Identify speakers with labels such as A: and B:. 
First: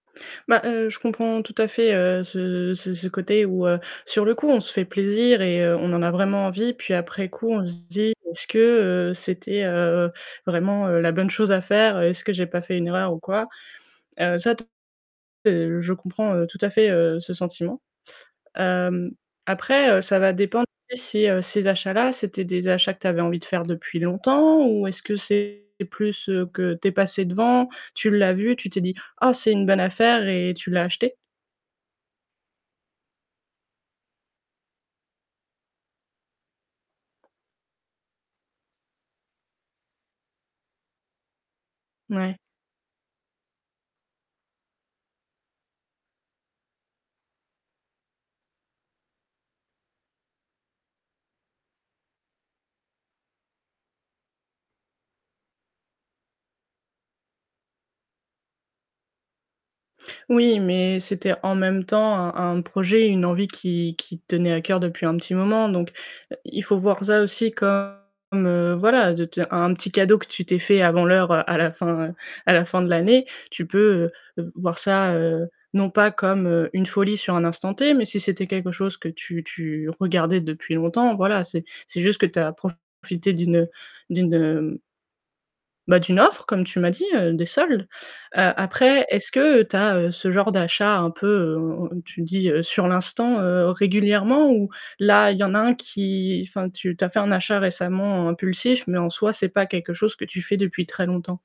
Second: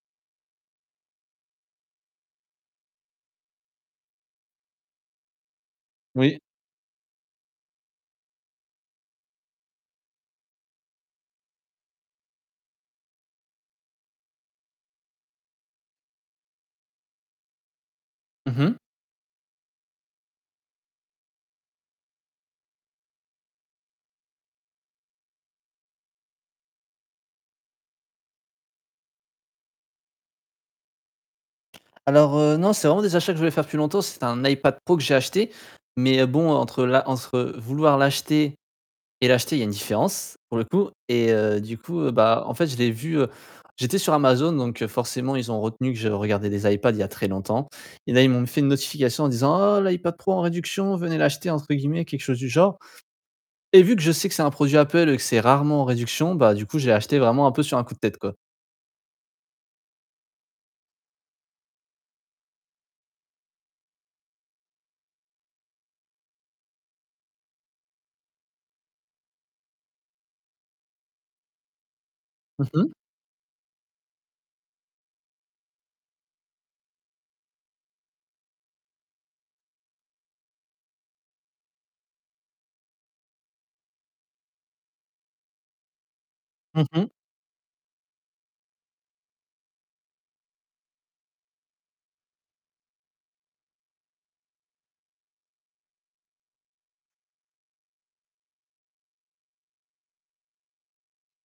A: Bah heu, je comprends tout à fait, heu, ce ce ce côté où, heu, sur le coup on se fait plaisir et heu, on en a
B: Oui.
A: vraiment envie puis après coup on se dit: «Est-ce que, heu, c'était, heu, vraiment la bonne chose à faire? Est-ce que j'ai pas fait une erreur ou quoi?» heu, ça, [unintelligible] je comprends, heu, tout à fait, heu, ce sentiment.
B: Mmh mh.
A: Hem, après, heu, ça va dépendre si, ces achats-là, c'était des achats que tu avais envie de faire depuis longtemps ou est-ce que c'est plus que tu es passé devant, tu l'as vu, tu t'es dit: «Ah, c'est une bonne affaire», et tu l'as acheté?
B: Alors, heu, non, c'est vraiment des achats que je voulais faire depuis longtemps. C'est un iPad Pro que j'ai acheté mais bon entre l'a entre vouloir l'acheter et l'acheter il y a une différence pour le coup et heu, du coup,
A: Ouais.
B: bah, en fait je l'ai vu, heu j'étais sur Amazon donc forcément ils ont retenu que je regardais des iPad il y a très longtemps et là ils m'ont fait une notification en disant: «Ah, l'iPad Pro en réduction, "venez l'acheter"» entre guillemets, quelque chose du genre et vu que je sais que c'est un produit Apple et que c'est rarement en réduction, bah, du coup, je l'ai acheté vraiment un peu sur un coup de tête quoi.
A: Oui, mais c'était en même temps un un projet, une envie qui qui te tenait à coeur depuis un petit moment donc il faut voir ça aussi comme, heu, voilà de te un petit cadeau que tu t'es fait avant l'heure à la fin à la
B: Mmh
A: fin de
B: mh.
A: l'année. Tu peux voir ça, heu, non pas comme une folie sur un instant T, mais si c'était quelque chose que tu tu regardais depuis longtemps, voilà, c'est c'est juste que tu as profité d'une d'une bah, «d'une offre», comme tu
B: Mmh
A: m'as dit,
B: mh.
A: heu, des soldes. Heu, après, est-ce que tu as, heu, ce genre d'achat un peu, heu, tu dis, heu: «Sur l'instant». Heu, régulièrement, ou là, il y en a un qui enfin, tu as fait un achat récemment impulsif, mais en soi, c'est pas quelque chose que tu fais depuis très longtemps.